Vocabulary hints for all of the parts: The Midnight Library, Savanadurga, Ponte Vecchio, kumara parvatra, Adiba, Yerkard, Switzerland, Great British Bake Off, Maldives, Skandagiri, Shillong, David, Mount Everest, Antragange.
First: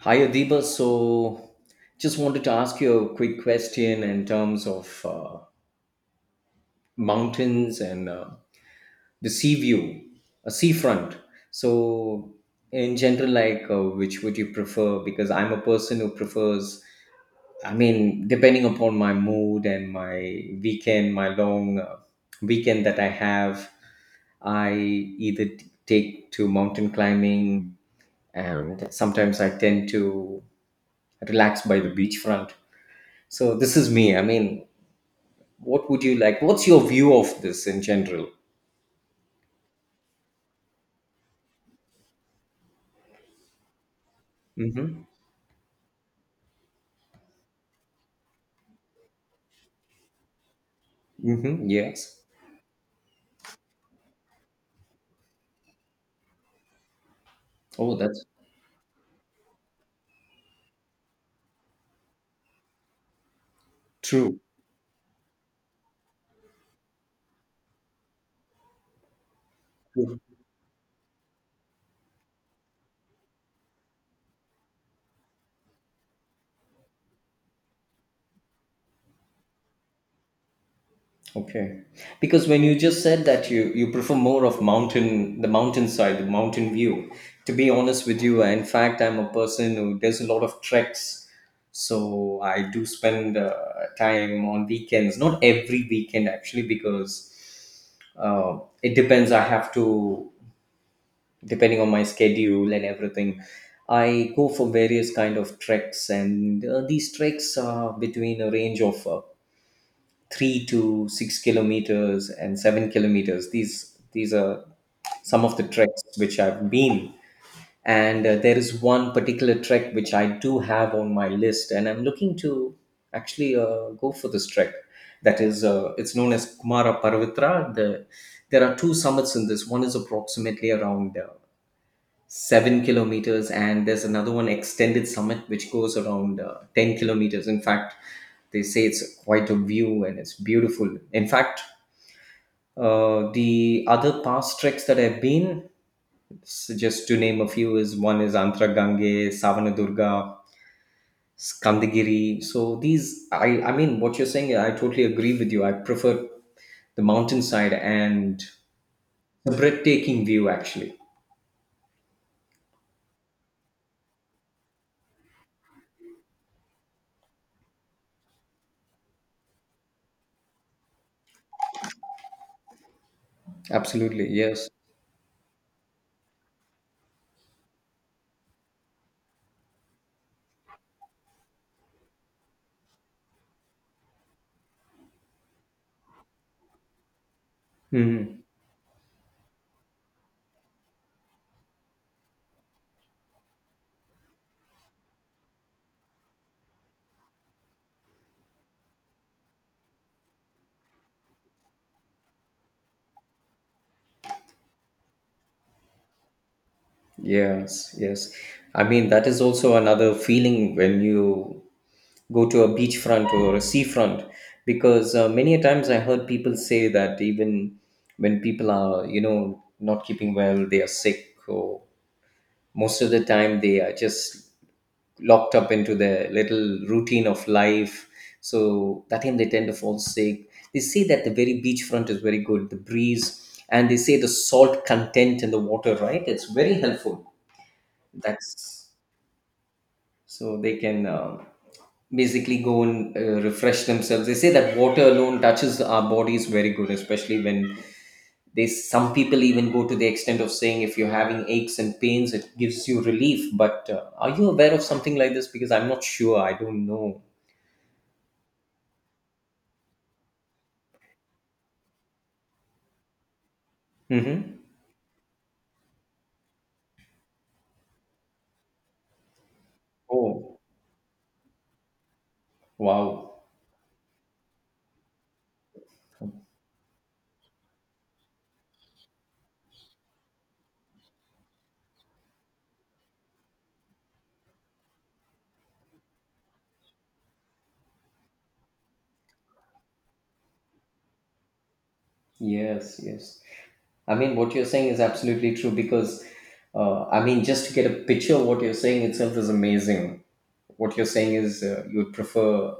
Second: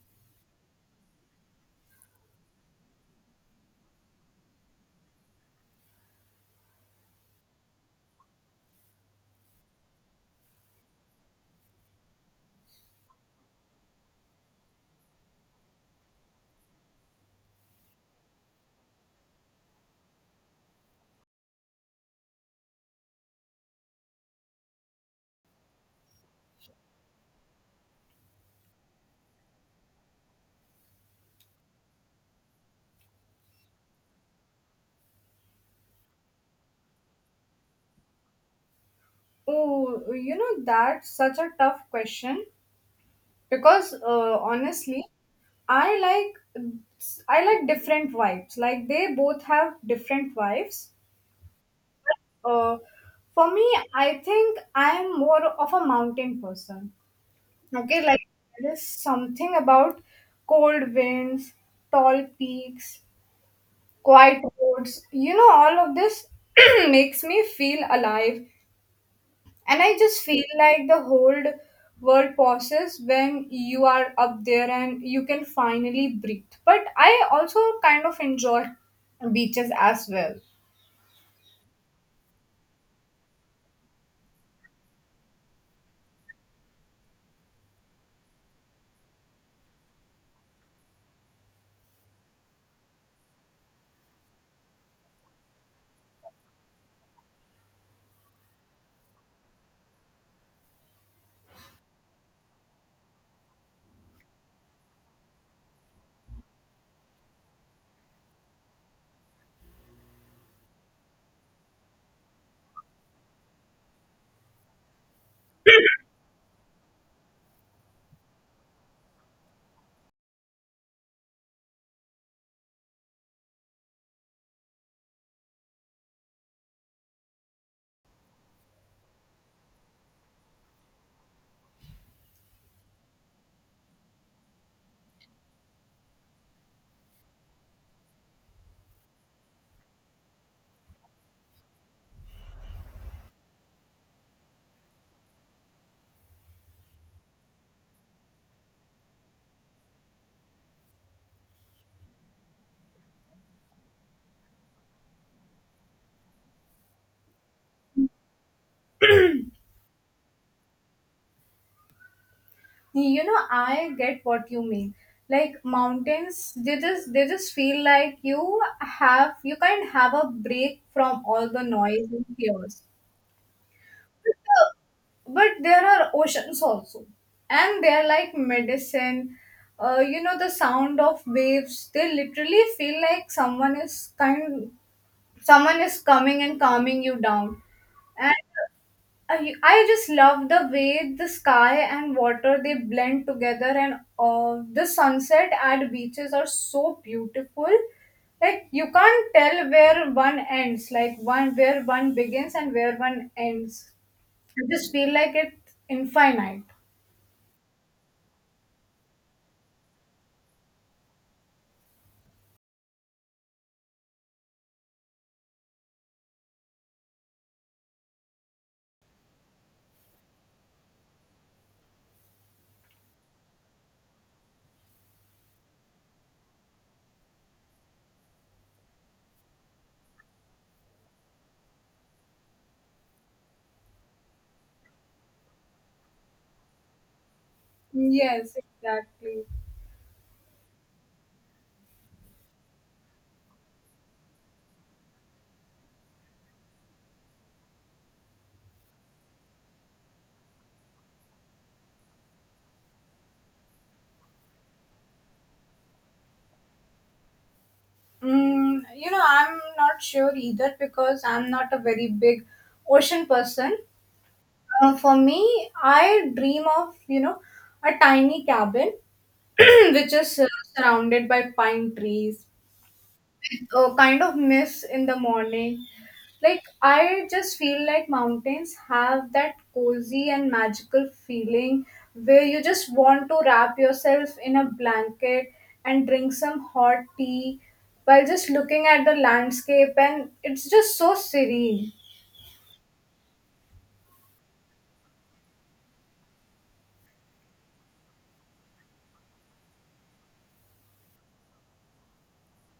Hi, Adiba. So, just wanted to ask you a quick question in terms of mountains and the sea view, a seafront. So, in general, like, which would you prefer? Because I'm a person who prefers, I mean, depending upon my mood and my weekend, my long weekend that I have, I either take to mountain climbing and sometimes I tend to relax by the beachfront. So this is me. I mean, what would you like? What's your view of this in general? Oh, you know, that's such a tough question because Mm-hmm. honestly, I like I like different vibes. Like they both have different vibes. Mm-hmm. Yes. Uh, for me, I think I'm more of a mountain person. Oh, Okay, like that's there is something about cold winds, tall peaks, true. quiet roads. You know, all of this makes me feel alive. And I True. just feel like the whole world pauses when you are up there and you can finally breathe. But I also kind of enjoy beaches as well. Okay. Because when you just said that you prefer more of mountain, the mountainside, the mountain view. To be honest with you, in fact, I'm a person who does a lot of treks. So I do spend time on weekends, not every weekend actually, because it depends. I have to, depending on my schedule and everything, I go for various kind of treks, and these treks are between a range of 3 to 6 kilometers and 7 kilometers. These are some of the treks which I've been. And there is one particular trek which I do have on my list, and I'm looking to actually go for this trek. That is it's known as Kumara Parvatra. There are two summits in this. One is approximately around 7 kilometers, and there's another one, Extended Summit, which goes around 10 kilometers. In fact, they say it's quite a view and it's beautiful. In fact, the other past treks that I've been, just to name a few, is one is Antragange, Savanadurga, Skandagiri. So these, I mean, what you're saying, I totally agree with you. I prefer the mountainside and a breathtaking view, actually. You know, I get what you mean. Like mountains, they just feel like you kind of have a break from all the noise and chaos. Absolutely, yes. But there are oceans also, and they are like medicine. You know, the sound of waves, they literally feel like someone is coming and calming you down. And Mhm. I just love the way the sky and water they blend together, and the sunset at beaches are so beautiful. Like you can't tell where one ends, like one begins and where one ends. I just feel like it's infinite. Yes, yes. I mean, that is also another feeling when you go to a beachfront or a seafront, because many a times I heard people say that even when people are, you know, not keeping well, they are sick, or most of the time they are just locked up into their little routine of life. So that time they tend to fall sick. They say that the very beachfront is very good, the breeze, and they say the salt content in the water, right? It's very helpful. Yes, That's, exactly. so they can basically go and refresh themselves. They say that water alone touches our bodies very good, especially when they, some people even go to the extent of saying, if you're having aches and pains, it gives you relief. But are you aware of something like this? Because I'm not sure, I don't know. Mm, you know, I'm not sure either because I'm not a very big ocean person. Mm-hmm. For me, I dream of, you know, a tiny cabin which is Oh, surrounded by pine trees. wow. With a kind of mist in the morning. Like, I just feel like mountains have that cozy and magical feeling where you just want to wrap yourself in a blanket and drink some hot tea while just looking at the landscape, and it's just so serene. Yes, yes. I mean, what you're saying is absolutely true, because, I mean, just to get a picture of what you're saying itself is amazing. What you're saying is, you would prefer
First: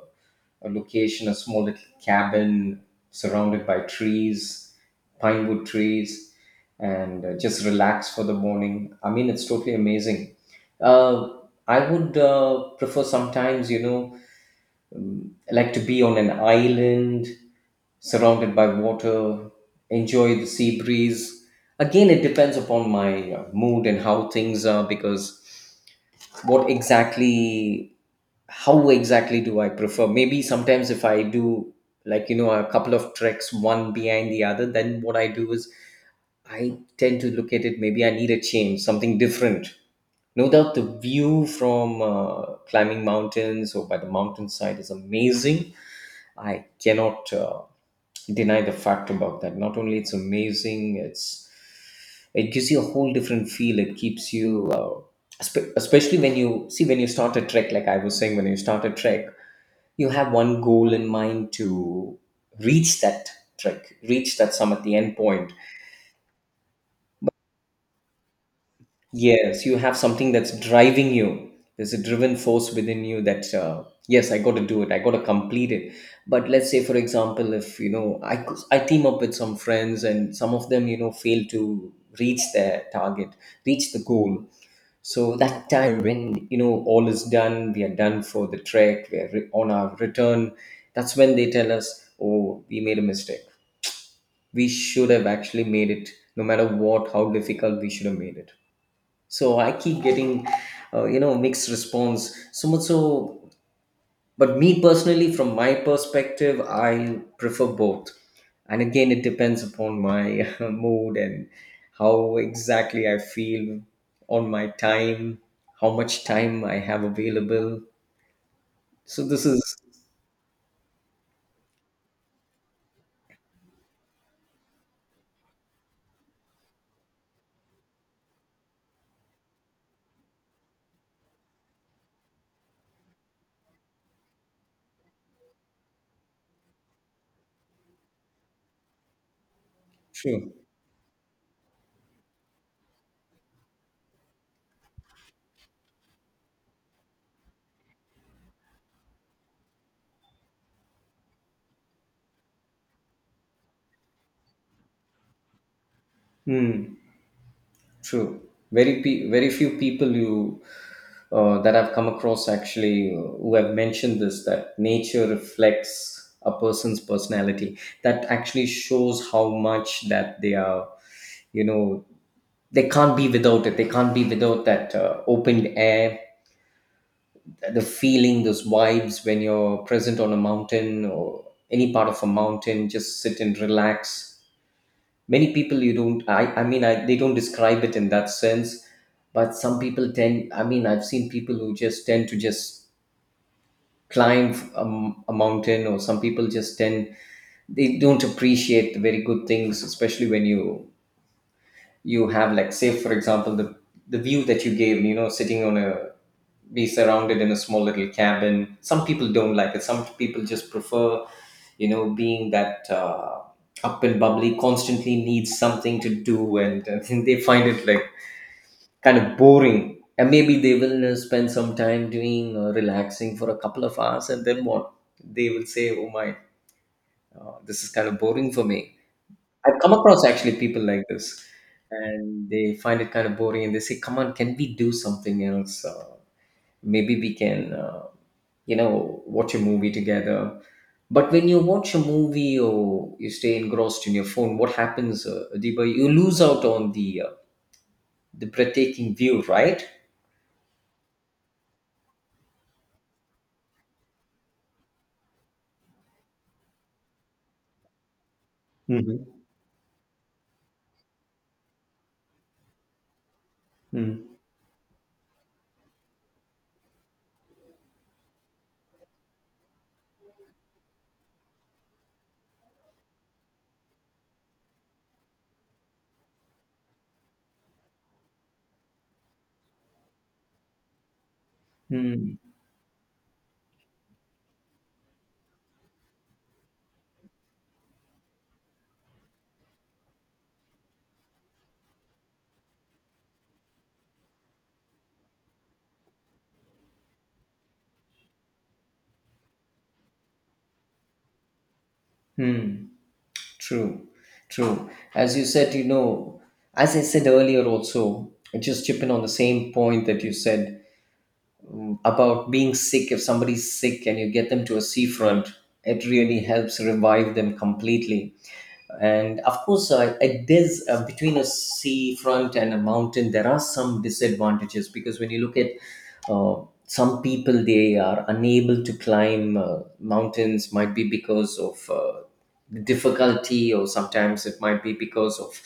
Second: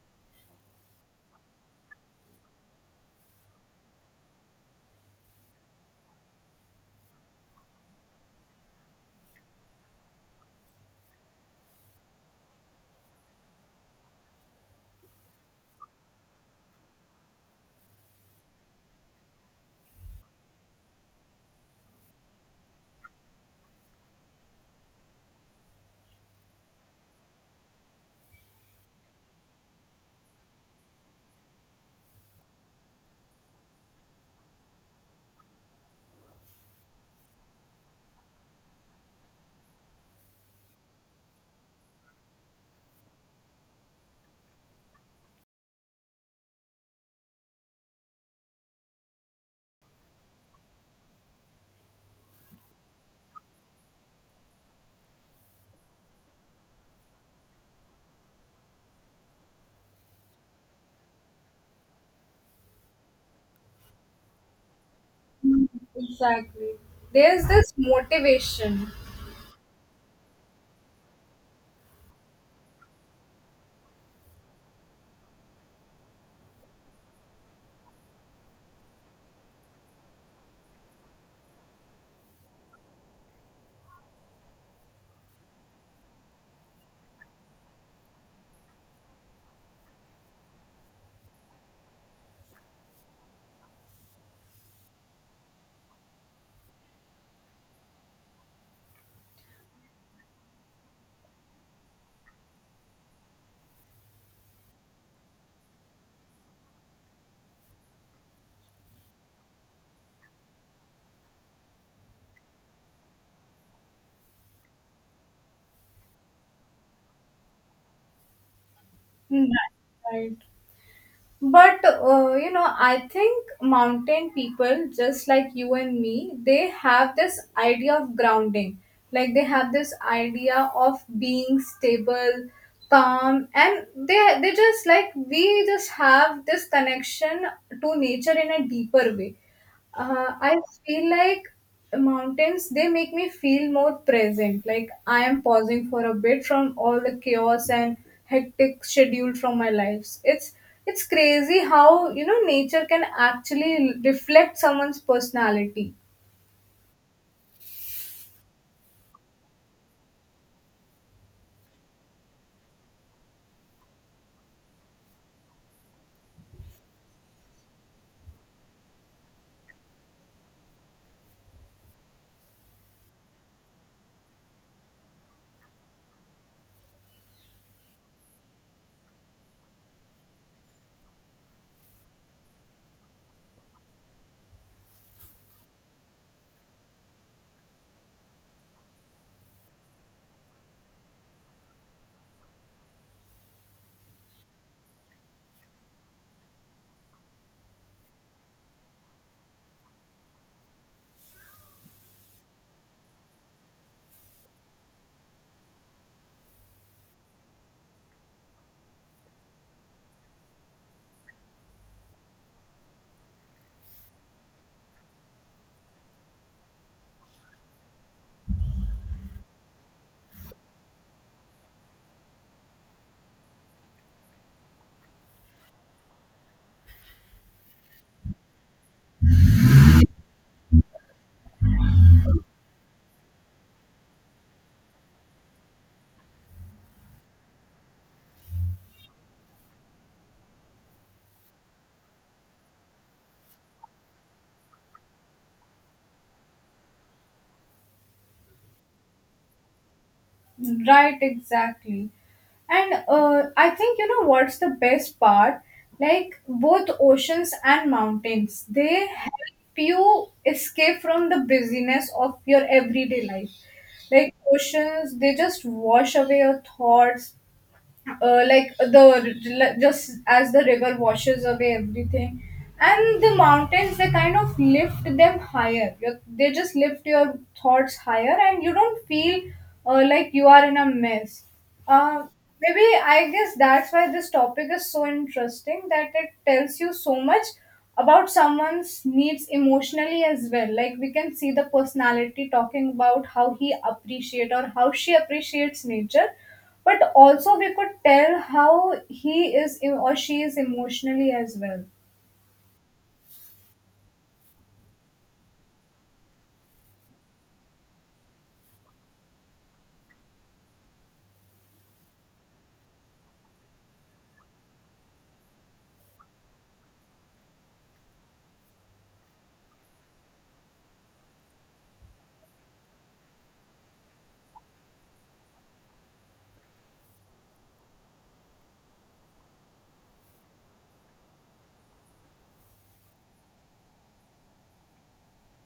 a location, a small little cabin surrounded by trees, pine wood trees, and just relax for the morning. I mean, it's totally amazing. Uh, I would prefer sometimes, you know, like to be on an island surrounded by water, enjoy the sea breeze. Again, it depends upon my mood and how things are, because what exactly how exactly do I prefer? Maybe sometimes, if I do, like, you know, a couple of treks one behind the other, then what I do is I tend to look at it. Maybe I need a change, something different. No doubt the view from climbing mountains or by the mountainside is amazing. I cannot deny the fact about that. Not only it's amazing, it gives you a whole different feel. It keeps you, especially when you see when you start a trek. Like I was saying, when you start a trek, you have one goal in mind, to reach that trek, reach that summit, the end point. Exactly. There's this motivation. Yes, you have something that's driving you. There's a driven force within you that, yes, I got to do it. I got to complete it. But let's say, for example, if you know, I team up with some friends, and some of them, you know, fail to reach their target, reach the goal. So that time when you know all is done, we are done for the trek. We're on our return. That's when they tell us, "Oh, we made a mistake. We should have actually made it. No matter what, how difficult, we should have made it." So I keep getting, you know, mixed response, so much so. But me personally, from my perspective, I prefer both. And again, it depends upon my mood and how exactly I feel, on my time, how much time I have available. So Hmm. this is Right. But you know, I think mountain people, just like you and me, they have this idea of grounding. Like they have this idea of being stable, calm, and they just like we just have this connection to nature in a deeper way. Uh, true. I feel like mountains, they make me feel more present. Like I am pausing for a bit from all the chaos and hectic schedule from my lives. It's crazy how, you know, nature can actually reflect someone's personality. Hmm. True. Very few people you, that I've come across actually, who have mentioned this, that nature reflects a person's personality. That actually shows how much that they are. You know, they can't be without it. They can't be without that opened air, the feeling, those vibes when you're present on a mountain or any part of a mountain. Just sit and relax. Many people you don't, I mean, they don't describe it in that sense. But some people tend, I mean, I've seen people who just tend to just climb a, a mountain. Or some people just tend, they don't appreciate the very good things, especially when you have, like, say, for example, the view that you gave, you know, sitting on a, be surrounded in a small little cabin. Some people don't like it, some people just prefer, you know, being that up and bubbly, constantly needs something to do. And they find it, like, kind of boring. And maybe they will spend some time doing relaxing for a couple of hours, and then what they will say, oh my, this is kind of boring for me. I've come across actually people like this, and they find it kind of boring, and they say, come on, can we do something else? Maybe we can you know, watch a movie together. But when you watch a movie or you stay engrossed in your phone, what happens, Adiba? You lose out on the breathtaking view, right? Right, exactly. And I think, you know, what's the best part? Like both oceans and mountains, they help you escape from the busyness of your everyday life. Like oceans, they just wash away your thoughts, like the just as the river washes away everything, and the mountains, they kind of lift your thoughts higher, and you don't feel like you are in a mess. uh, Hmm. maybe I guess that's why this topic is so interesting, that it tells you so much about someone's needs emotionally as well. Like we can see the personality talking about how he appreciate or how she appreciates nature, but also we could tell how or she is emotionally as well. Hmm. True. True. As you said, you know, as I said earlier, also, just chipping on the same point that you said about being sick. If somebody's sick and you get them to a seafront, it really helps revive them completely. And of course, it is, between a sea front and a mountain, there are some disadvantages. Because when you look at, uh, some people they are unable to climb mountains, might be because of difficulty, or sometimes it might be because of,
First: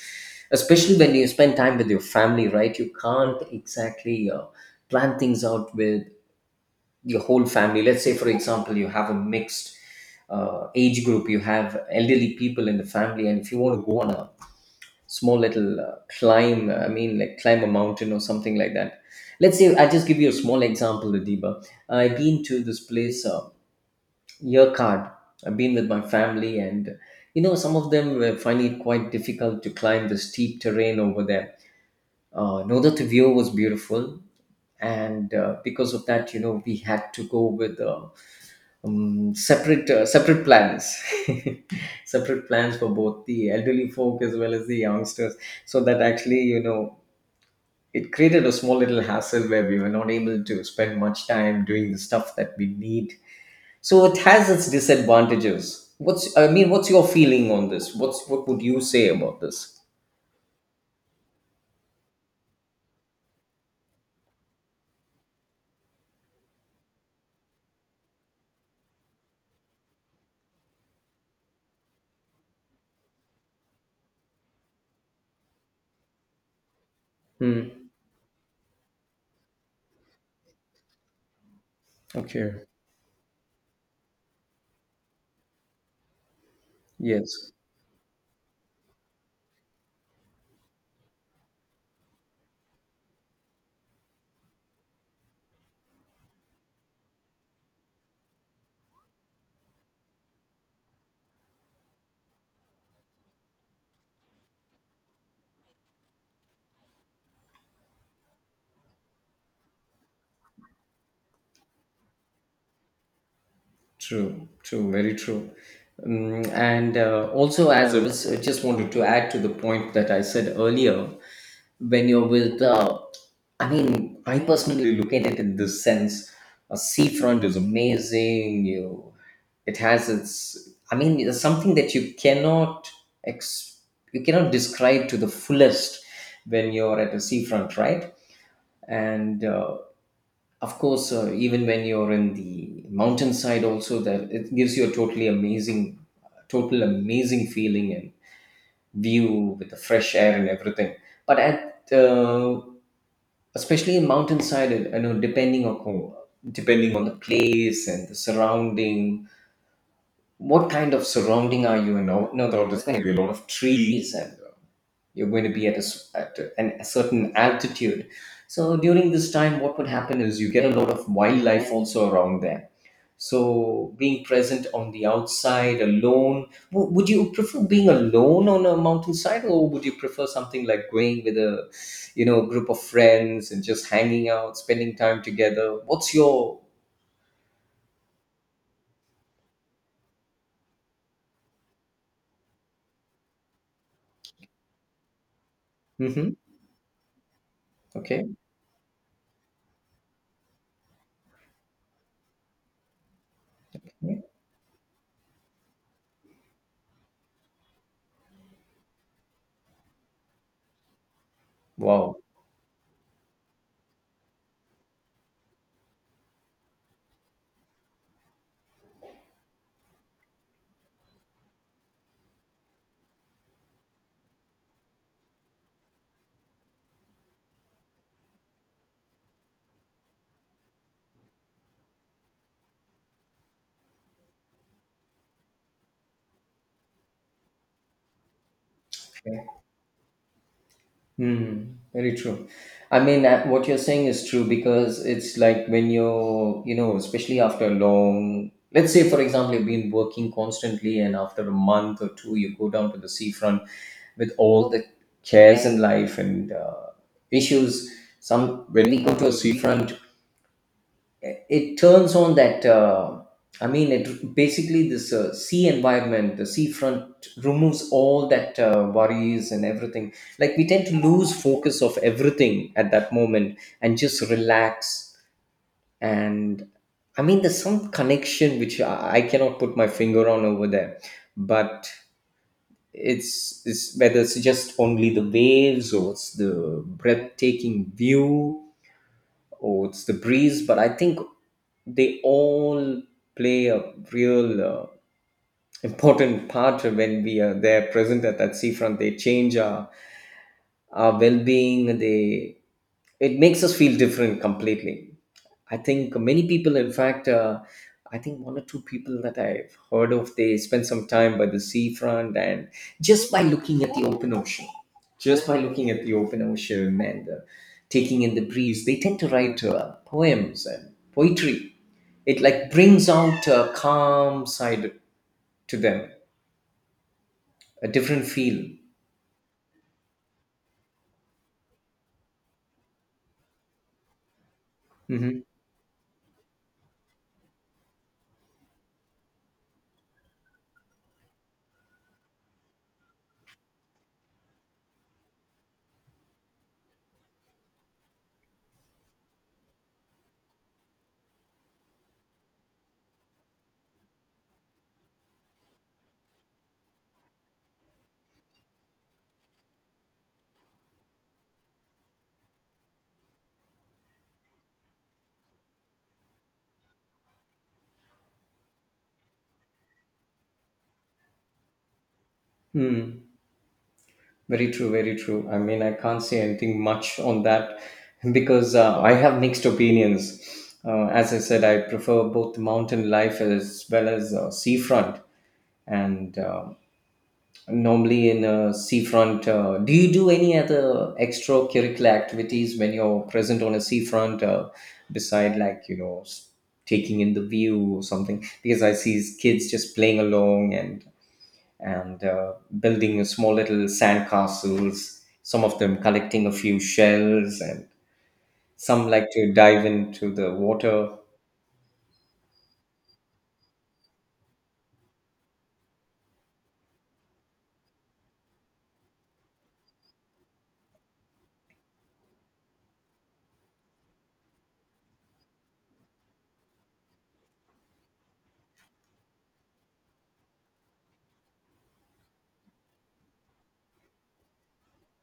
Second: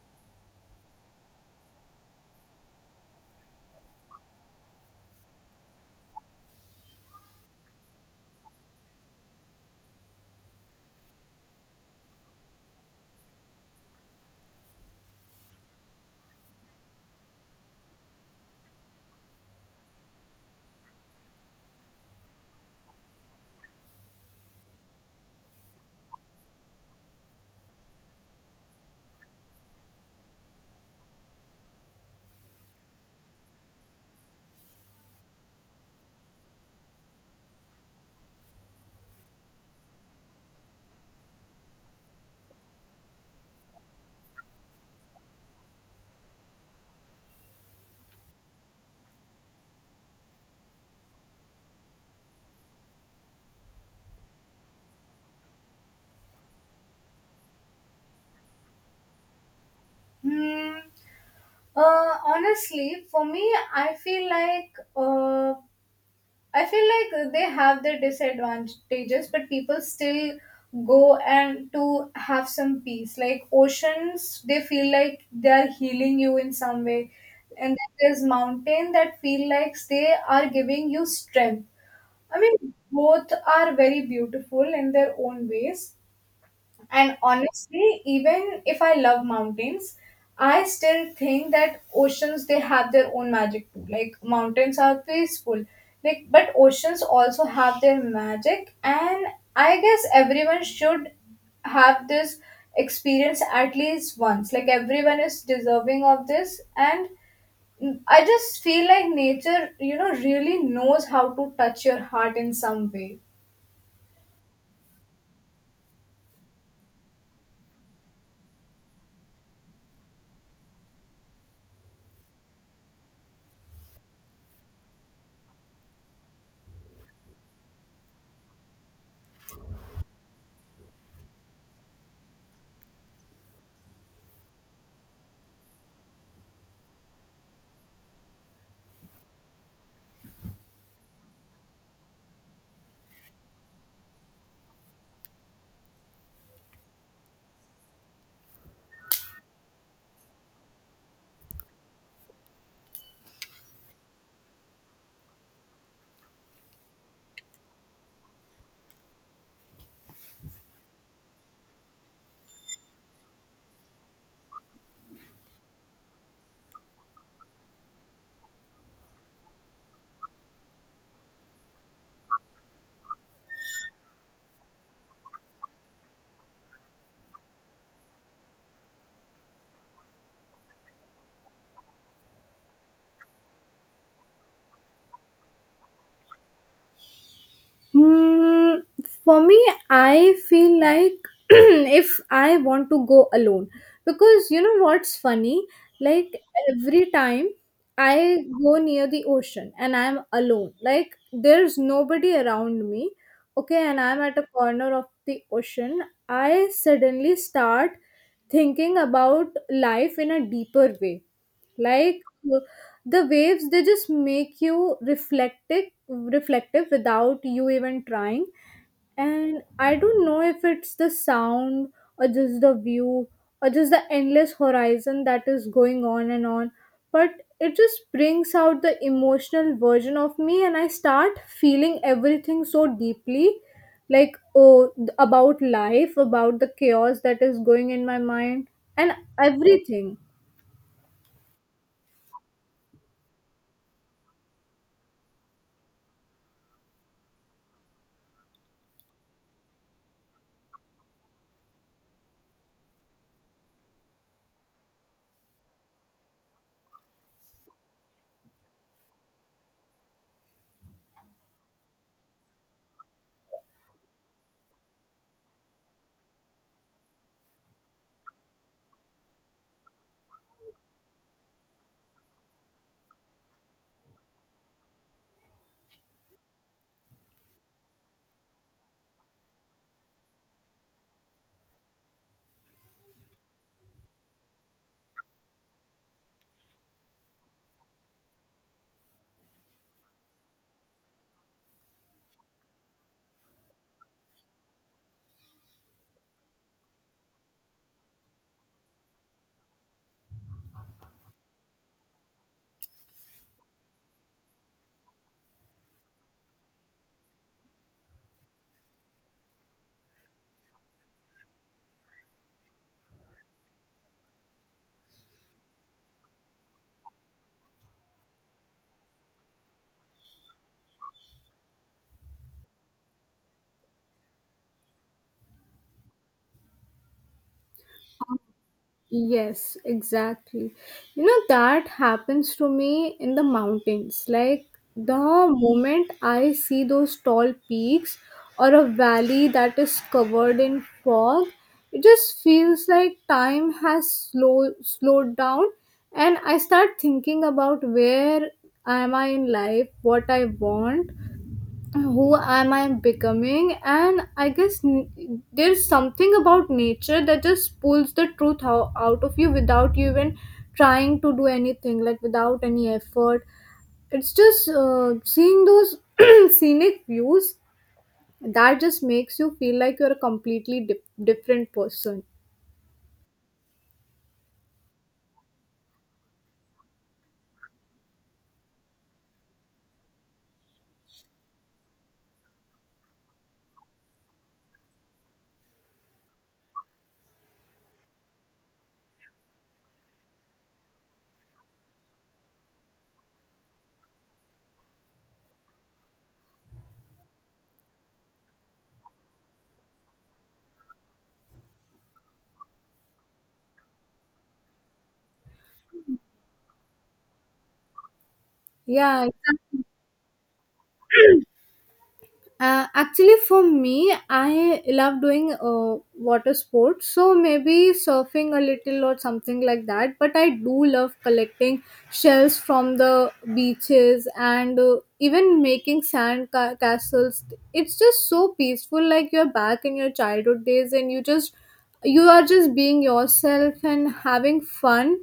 especially when you spend time with your family, right, you can't exactly plan things out with your whole family. Let's say, for example, you have a mixed age group, you have elderly people in the family, and if you want to go on a small little climb, I mean, like, climb a mountain or something like that. Let's say I just give you a small example, Adiba. I've been to this place, Yerkard. I've been with my family, and you know, some of them were finding it quite difficult to climb the steep terrain over there. No, that the view was beautiful. And because of that, you know, we had to go with, separate plans, separate plans for both the elderly folk as well as the youngsters. So that actually, you know, it created a small little hassle where we were not able to spend much time doing the stuff that we need. So it has its disadvantages. What's I mean, what's your feeling on this? What would you say about this? Hmm. Honestly for me, i feel like uh, I feel like they have their disadvantages, but people still go and to have some peace. Like oceans, they feel like they are healing you in some way, Hmm. and then there's mountain that feel like they are giving you strength. I mean, Okay. both are very beautiful in their own ways. And Yes. honestly, even if I love mountains, I still think that oceans, they have their own magic too. Like mountains are peaceful. Like, but oceans also have their magic, and I guess everyone should have this experience at least once. Like everyone is deserving of this, and I just feel like nature, you know, really knows how to touch your heart in some way. True. True. Very true. And also, as I was, I just wanted to add to the point that I said earlier, when you're with, I mean, I personally look at it in this sense, a seafront is amazing. You, it has its, I mean, it's something that you cannot ex- you cannot describe to the fullest when you're at a seafront, right? And of course, even when you're in the mountainside also, that it gives you a totally amazing, total amazing feeling and view with the fresh air and everything. But at, especially in mountainside, you know, depending on the place and the surrounding, what kind of surrounding are you in? You know, there are just going to be a lot of trees, and you're going to be at a, s- at a- an, a certain altitude. So during this time, what would happen is you get a lot of wildlife also around there, so being present on the outside alone, would you prefer being alone on a mountainside, or would you prefer something like going with a group of friends and just hanging out, spending time together? What's your? Hmm, for me, I feel like if I want to go alone, because you know what's funny? Hmm. Like every time Okay. I go near the ocean and I'm alone, like there's nobody around me, okay, and Yeah. I'm at a corner of the ocean, I suddenly start thinking about life in a deeper way. Wow. Like uh, the waves, they just make you reflective without you even trying. And I don't know if it's the sound or just the view or just the endless horizon that is going on and on, but it just brings out the emotional version of me, and I start feeling everything so deeply. Like about life, about the chaos that is going in my mind, and everything. Hmm, very true. I mean, what you're saying is true because it's like when you're, especially after a long, let's say, for example, you've been working constantly, and after a month or two, you go down to the seafront with all the cares in life and issues. Some when we go to a seafront, it turns on that, I mean it basically this sea environment, the seafront removes all that worries and everything, like we tend to lose focus of everything at that moment and just relax. And I mean there's some connection which I cannot put my finger on over there, but it's whether it's just only the waves or it's the breathtaking view or it's the breeze, but I think they all play a real, important part when we are there present at that seafront. They change our well being. They It makes us feel different completely. I think many people, in fact, I think one or two people that I've heard of, they spend some time by the seafront and just by looking at the open ocean, just by looking at the open ocean and taking in the breeze, they tend to write poems and poetry. It like brings out a calm side to them, a different feel. Yes, exactly. You know, that happens to me in the mountains. Like, Mm-hmm. the moment I see those tall peaks or a valley that is covered in fog, it just feels like time has slowed down, and I start thinking about where am I in life, what I want, who am I becoming? And I guess there's something about nature that just pulls the truth out of you without you even trying to do anything, like without any effort. It's just seeing those scenic views that just makes you feel like you're a completely different person. Hmm. Very true, very true. I mean, I can't say anything much on that because I have mixed opinions. As I said, I prefer both mountain life as well as seafront. And normally in a seafront, do you do any other extracurricular activities when you're present on a seafront, beside like, taking in the view or something? Because I see kids just playing along and building small little sand castles. Some of them collecting a few shells, and some Yeah, like to exactly. dive into the water. Actually, for me, I love doing water sports, so maybe surfing a little or something like that. But I do love collecting shells from the beaches, and even making sand castles. It's just so peaceful, like you're back in your childhood days, and you are just being yourself and having fun.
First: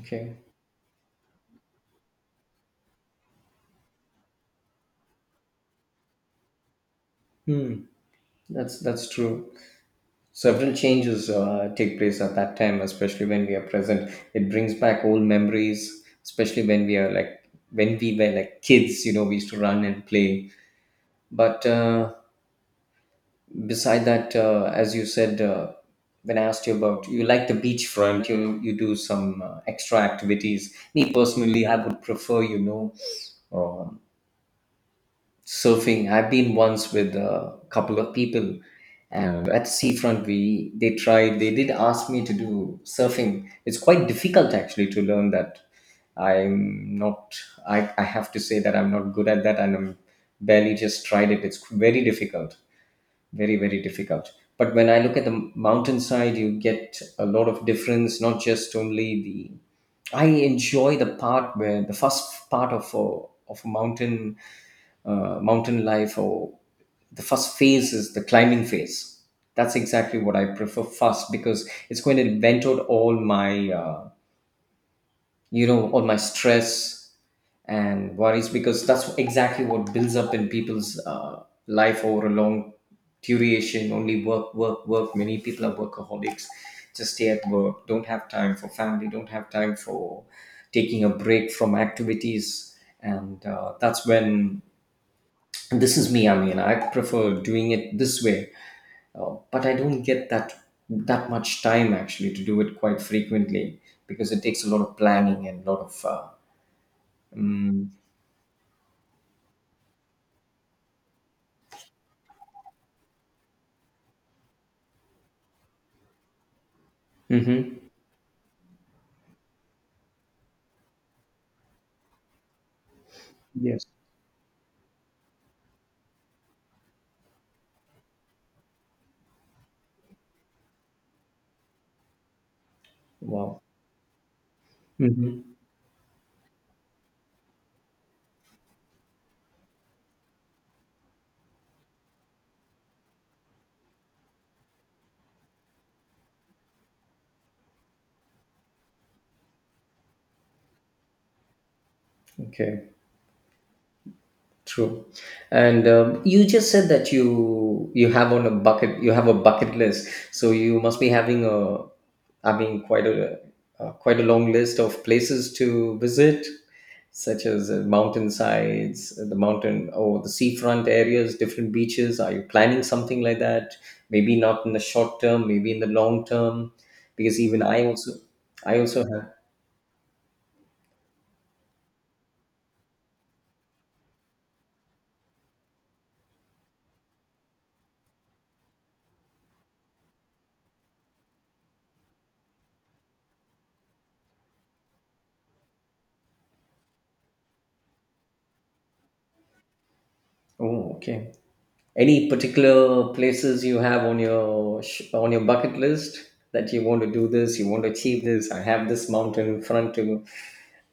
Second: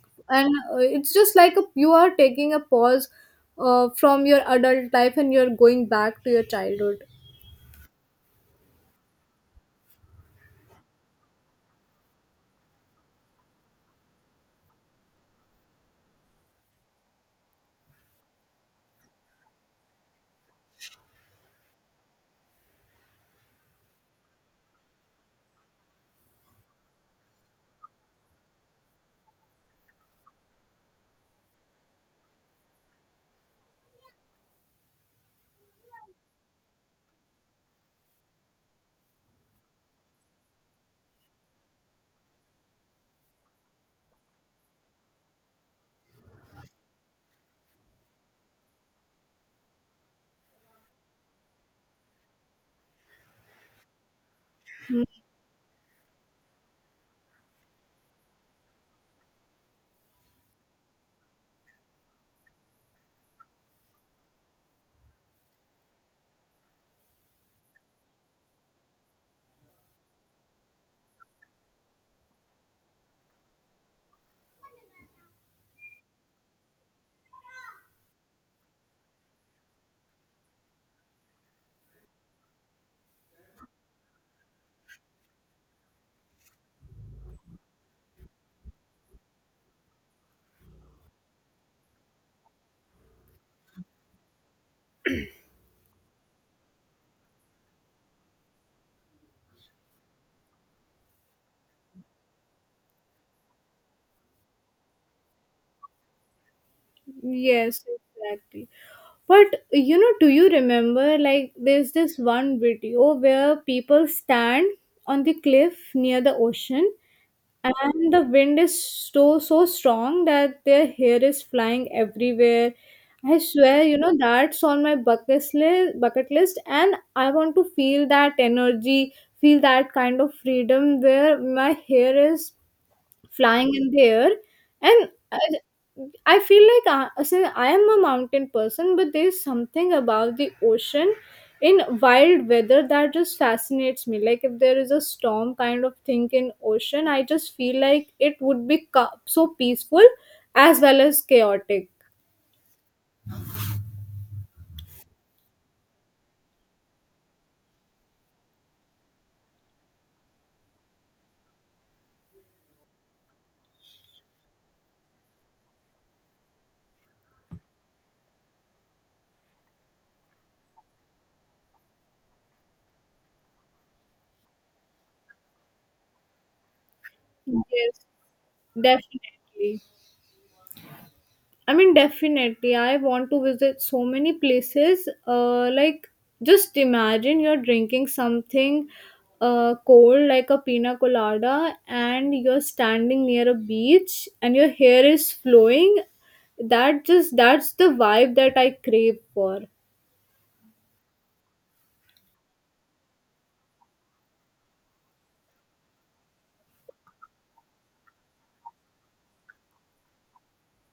Okay. And it's just like you are taking a pause from your adult life, and you're going back to your childhood. Hmm. That's true. Several changes take place at that time, especially when we are present. It brings back old memories, especially when we are like when we were like kids. You know, we used to run and play, but. Beside that, as you said, when I asked you about, you like the beachfront, you do some extra activities. Me personally, I would prefer, um, surfing. I've been once with a couple of people, and at the seafront, we they tried, they did ask me to do surfing. It's quite difficult actually to learn that. I'm not i, I have to say that I'm not good at that, and I'm barely just tried it. It's very difficult, very very difficult. But when I look at the mountainside, you get a lot of difference, not just only the I enjoy the part where the first part of a mountain, mountain life, or the first phase is the climbing phase. That's exactly what I prefer first because it's going to vent out all my, stress and worries, because that's exactly what builds up in people's life over a long duration. Only work, work, work. Many people are workaholics, just stay at work, don't have time for family, don't have time for taking a break from activities. And that's when, this is me, I mean I prefer doing it this way. But I don't get that much time actually to do it quite frequently, because it takes a lot of planning and a lot of Yes, exactly. But you know, do you remember, like, there's this one video where people stand on the cliff near the ocean, Mm-hmm. and the wind is so strong that their hair is flying everywhere. I swear, Yes. you know, that's on my bucket list, and I want to feel that energy, feel that kind of freedom where my hair is Wow. flying in the air. And i, Mm-hmm. I feel like since I am a mountain person, but there's something about the ocean in wild weather that just fascinates me. Like, if there is a storm kind of thing in ocean, I just feel like it would be so peaceful as well as chaotic. Okay. True. And you just said that you have a bucket list, so you must be having a, I mean, quite a long list of places to visit, such as mountainsides, the mountain or the seafront areas, different beaches. Are you planning something like that? Maybe not in the short term, maybe in the long term, because even I Yes, also I also have. definitely. I mean, definitely. I want to visit so many places. Like, just imagine you're drinking something cold, like a pina colada, and you're standing near a beach and your hair is flowing. That's the vibe that I crave for. Oh, okay. Any particular places you have on your bucket list that you want to do this, you want to achieve this? I have this mountain in front to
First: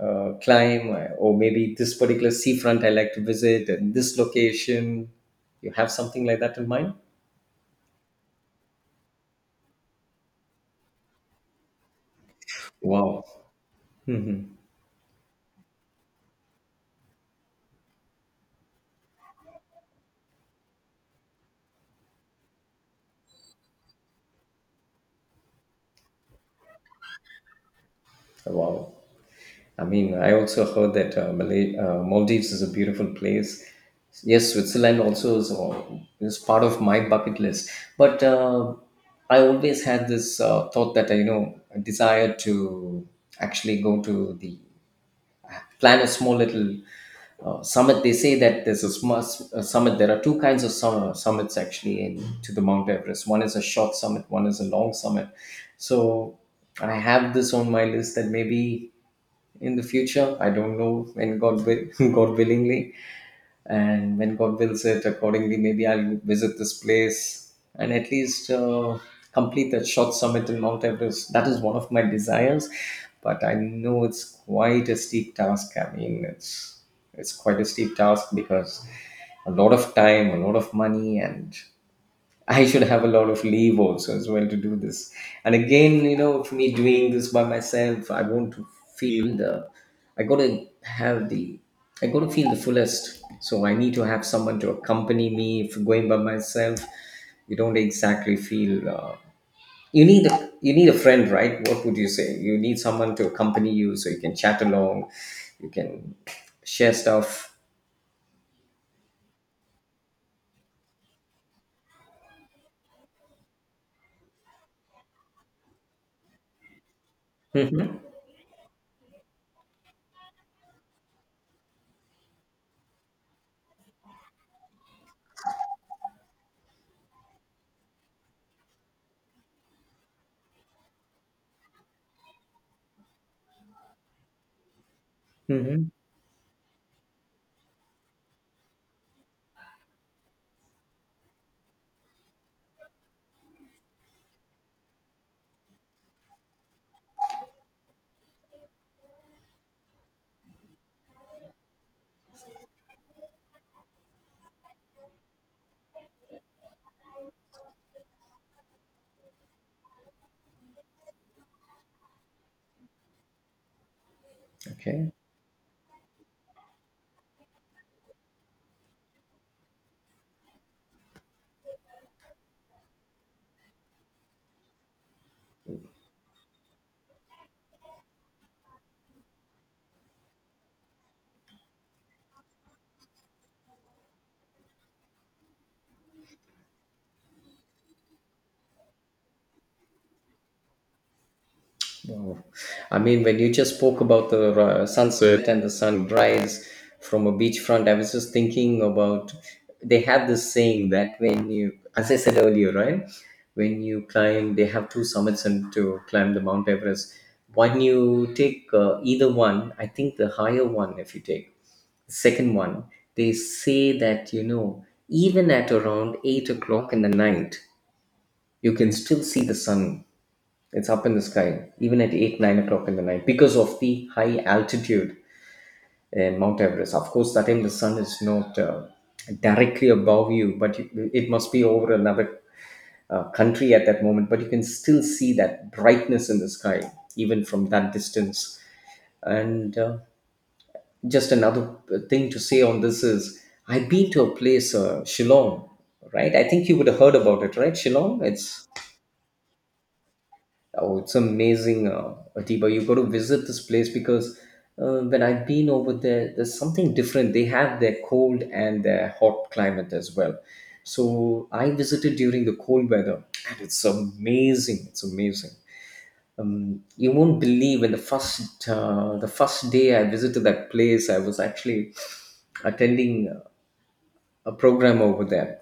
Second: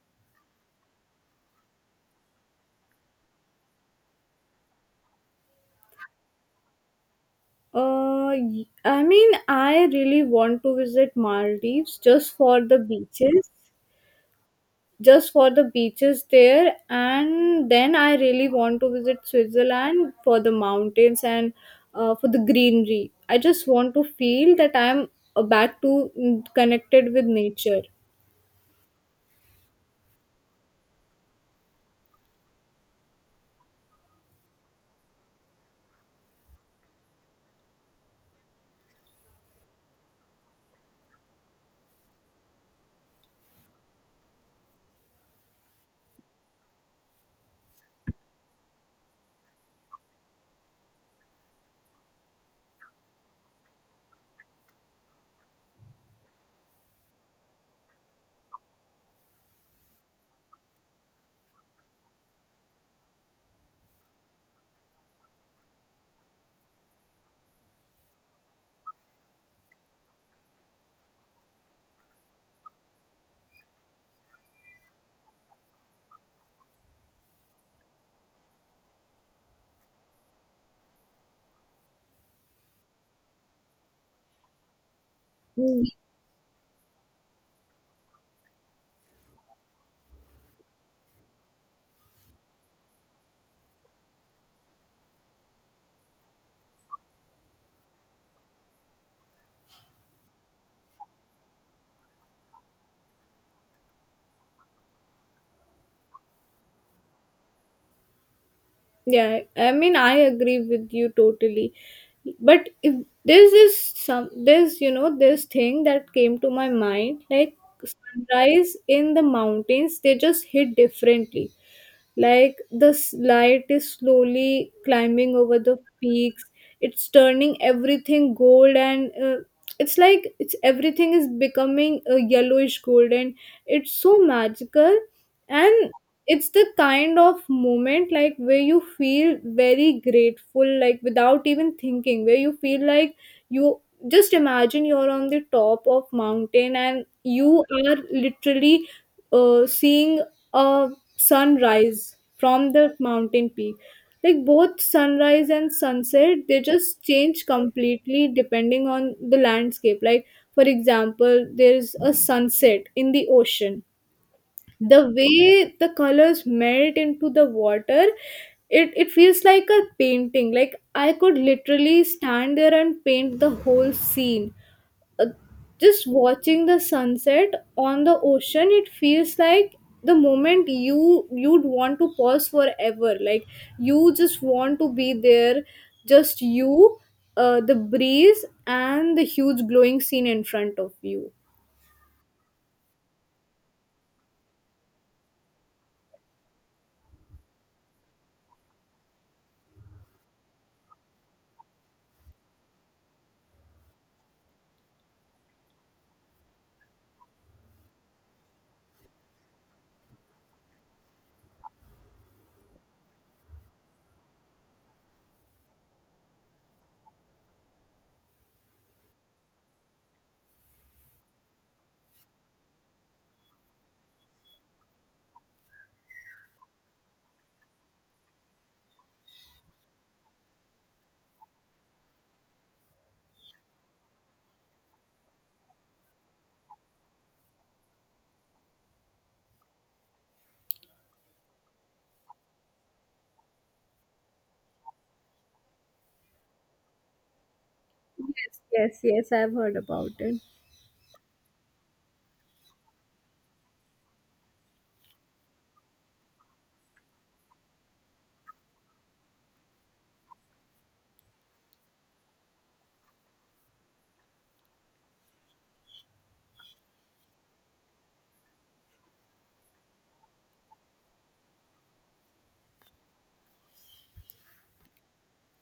climb, or maybe this particular seafront I like to visit, and this location. You have something like that in mind? I mean, I really want to visit Maldives just for the Wow. beaches. Just for the beaches there, and then I really want to visit Switzerland for the mountains and for the greenery. I just want to feel that I'm back to connected with nature. Wow. I mean, I also heard that Maldives is a beautiful place. Yes, Switzerland also is part of my bucket list. But I always had this thought that I desire to actually go to the plan a small little summit. They say that there's a summit. There are two kinds of summits actually in, to the Mount Everest. One is a short summit. One is a long summit. So I have this on my list that maybe in the future. I don't know when God will, God willingly, and when God wills it accordingly, maybe I'll visit this place and at least complete that short summit in Mount Everest. That is one of my desires, but I know it's quite a steep task. I mean, it's quite a steep task because a lot of time, a lot of money, and I should have a lot of leave also as well to do this. And again, you know, for me doing this by myself, I want to feel the, I gotta have the, I gotta feel the fullest. So I need to have someone to accompany me. If going by myself, you don't exactly feel. You need a friend, right? What would you say? You need someone to accompany you so you can chat along, you can share stuff. Yeah, I mean, I agree with you totally. But if there's this some this you know, this thing that came to my mind, like, sunrise in the mountains, they just hit differently. Like the light is slowly climbing over the peaks. It's turning everything gold, and it's like it's everything is becoming a yellowish gold, and it's so magical. And Hmm. it's the kind of moment, like, where you feel very grateful, like without even thinking, where you feel like you just imagine you're on the top of mountain, and you are literally seeing a sunrise from the mountain peak. Like both sunrise and sunset, they just change completely depending on the landscape. Like, for example, there's a sunset in the ocean, the Okay. way the colors melt into the water. It feels like a painting. Like, I could literally stand there and paint the whole scene. Uh, just watching the sunset on the ocean, it feels like the moment you you'd want to pause forever. Like, you just want to be there, just you, the breeze, and the huge glowing scene in front of you. Wow. I mean, when you just spoke about the sunset and the sunrise from a beachfront, I was just thinking about, they have this saying that when you, as I said earlier, right, when you climb, they have two summits and to climb the Mount Everest. When you take either one, I think the higher one, if you take the second one, they say that, you know, even at around 8 o'clock in the night, you can still see the sun. It's up in the sky, even at 8, 9 o'clock in the night, because of the high altitude in Mount Everest. Of course, that time the sun is not directly above you, but it must be over another country at that moment. But you can still see that brightness in the sky, even from that distance. And just another thing to say on this is I've been to a place, Shillong, right? I think you would have heard about it, right? Shillong, yes it's yes yes I've heard about it. Oh, it's amazing, Atiba. You got to visit this place because when I've been over there, there's something different. They have their cold and their hot climate as well. So I visited during the cold weather, and it's amazing. It's amazing. You won't believe when the first day I visited that place, I was actually attending a program over there.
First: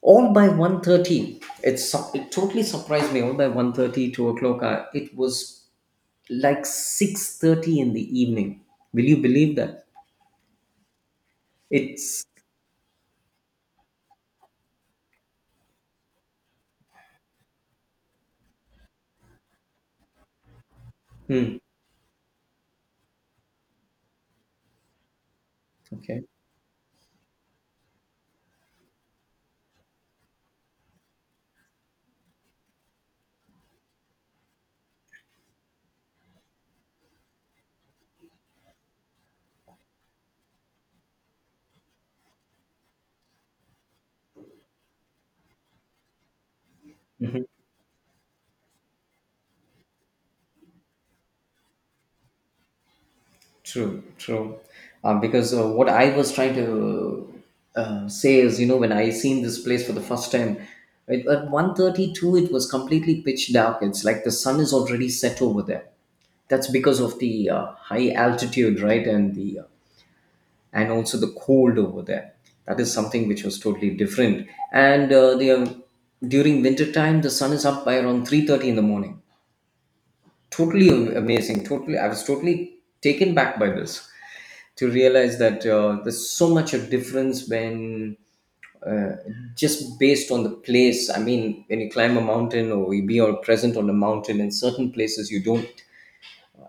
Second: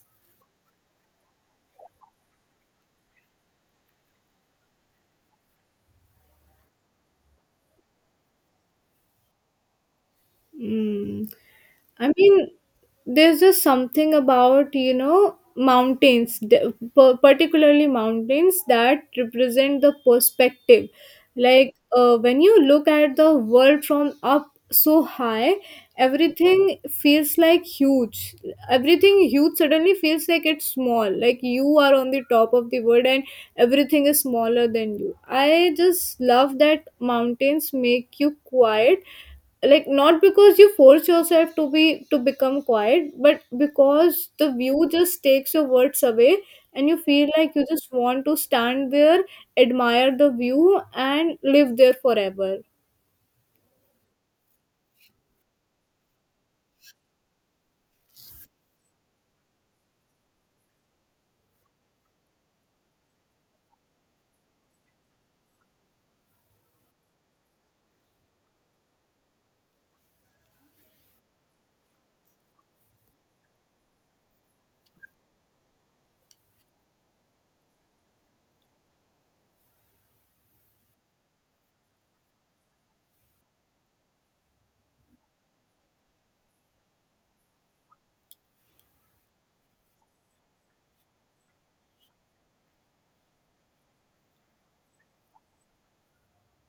All by 1:30, it totally surprised me. All by 1:30, 2 o'clock, it was like 6:30 in the evening. Will you believe that? Mm. I It's mean, there's just something about, you know, mountains, particularly mountains, that represent the perspective. Hmm. Like when you look at the world from up so high, Okay, everything feels like huge. Everything huge suddenly feels like it's small. Like, you are on the top of the world, and everything is smaller than you. I just love that mountains make you quiet, like not because you force yourself to be to become quiet, but because the view just takes your words away, and you feel like you just want to stand there, admire the view, and live there forever. true, true. Because what I was trying to say is, you know, when I seen this place for the first time, it, at 1:32, it was completely pitch dark. It's like the sun is already set over there. That's because of the high altitude, right? And the and also the cold over there. That is something which was totally different. And the during winter time, the sun is up by around 3:30 in the morning. Totally amazing. Totally, I was totally taken back by this to realize that, there's so much a difference when, uh, just based on the place. I mean, when you climb a mountain or you be all present on a mountain, in certain places you don't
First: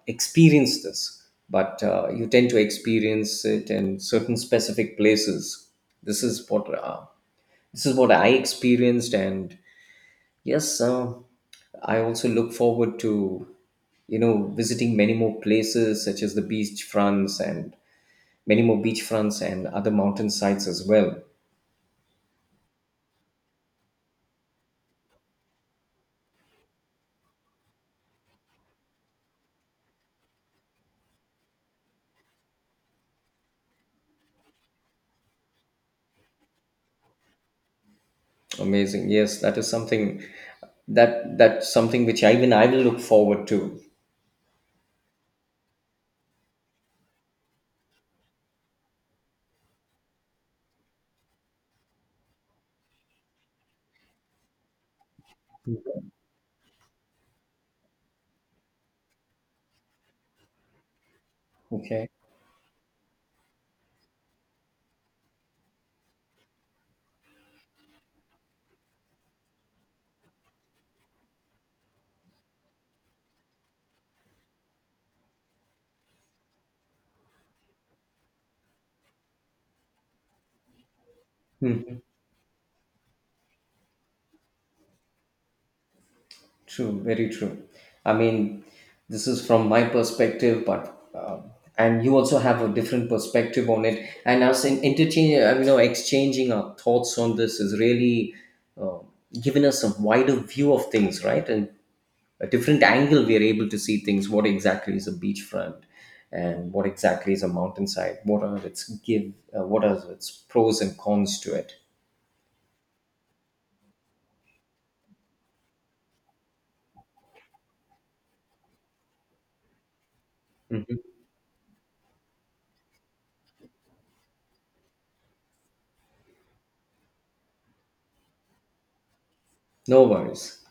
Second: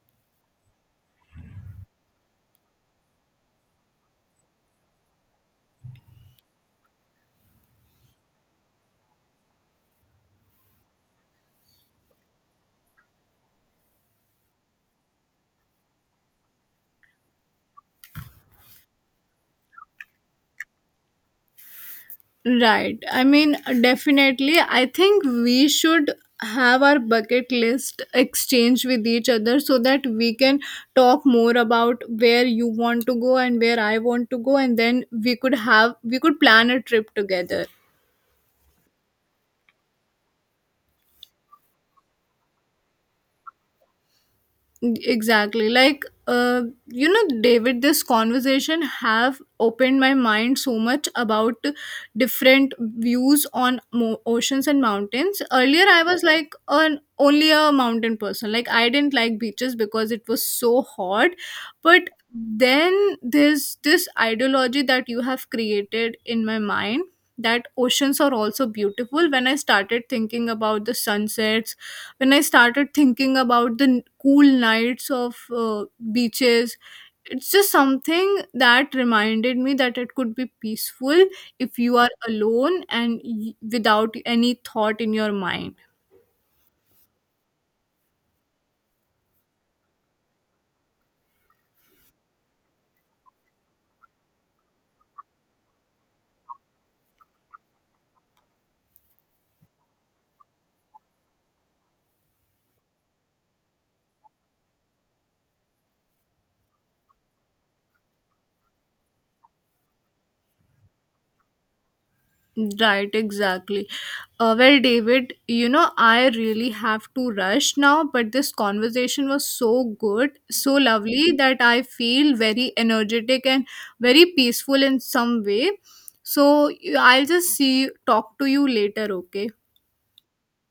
experience this, but you tend to experience it in certain specific places. This is what uh, this is what I experienced. And yes, I also look forward to visiting many more places such as the beach fronts and many more beach fronts and other mountain sites as well. Right. I mean, definitely, I think we should have our bucket list exchange with each other so that we can talk more about where you want to go and where I want to go, and then we could plan a trip together. Amazing, yes, that is something that, that's something which I, even I, will look forward to. Exactly. Like you know, David, this conversation have opened my mind so much about different views on oceans and mountains. Earlier I was like an only a mountain person, like I didn't like beaches because it was so hot. Okay. But then there's this ideology that you have created in my mind, that oceans are also beautiful. When I started thinking about the sunsets, when I started thinking about the cool nights of uh, beaches, it's just something that reminded me that it could be peaceful if you Hmm. are alone and without any thought in your mind. True, very true. I mean, this is from my perspective, but and you also have a different perspective on it. And us in exchanging our thoughts on this is really uh, giving us a wider view of things, right? And a different angle we are able to see things. What exactly is a beachfront, and what exactly is a mountainside? What are its give? What are its pros and cons to it? Right, exactly. Well, David, you know, I really have to rush now, but this conversation was so good, so Mhm. lovely that I feel very energetic and very peaceful in some way. So I'll just talk to you later, okay? No worries.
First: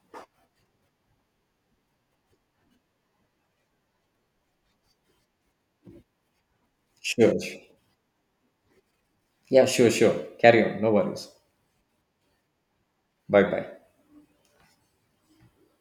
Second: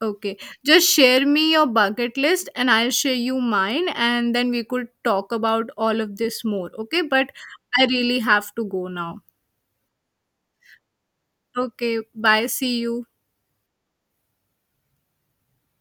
Okay. Just share me your bucket list and I'll share you mine, and then we could talk about all of this more, okay? But Sure. I really have to go now. Yeah, sure, sure. Carry on. No worries. Okay, bye. See you. Bye bye.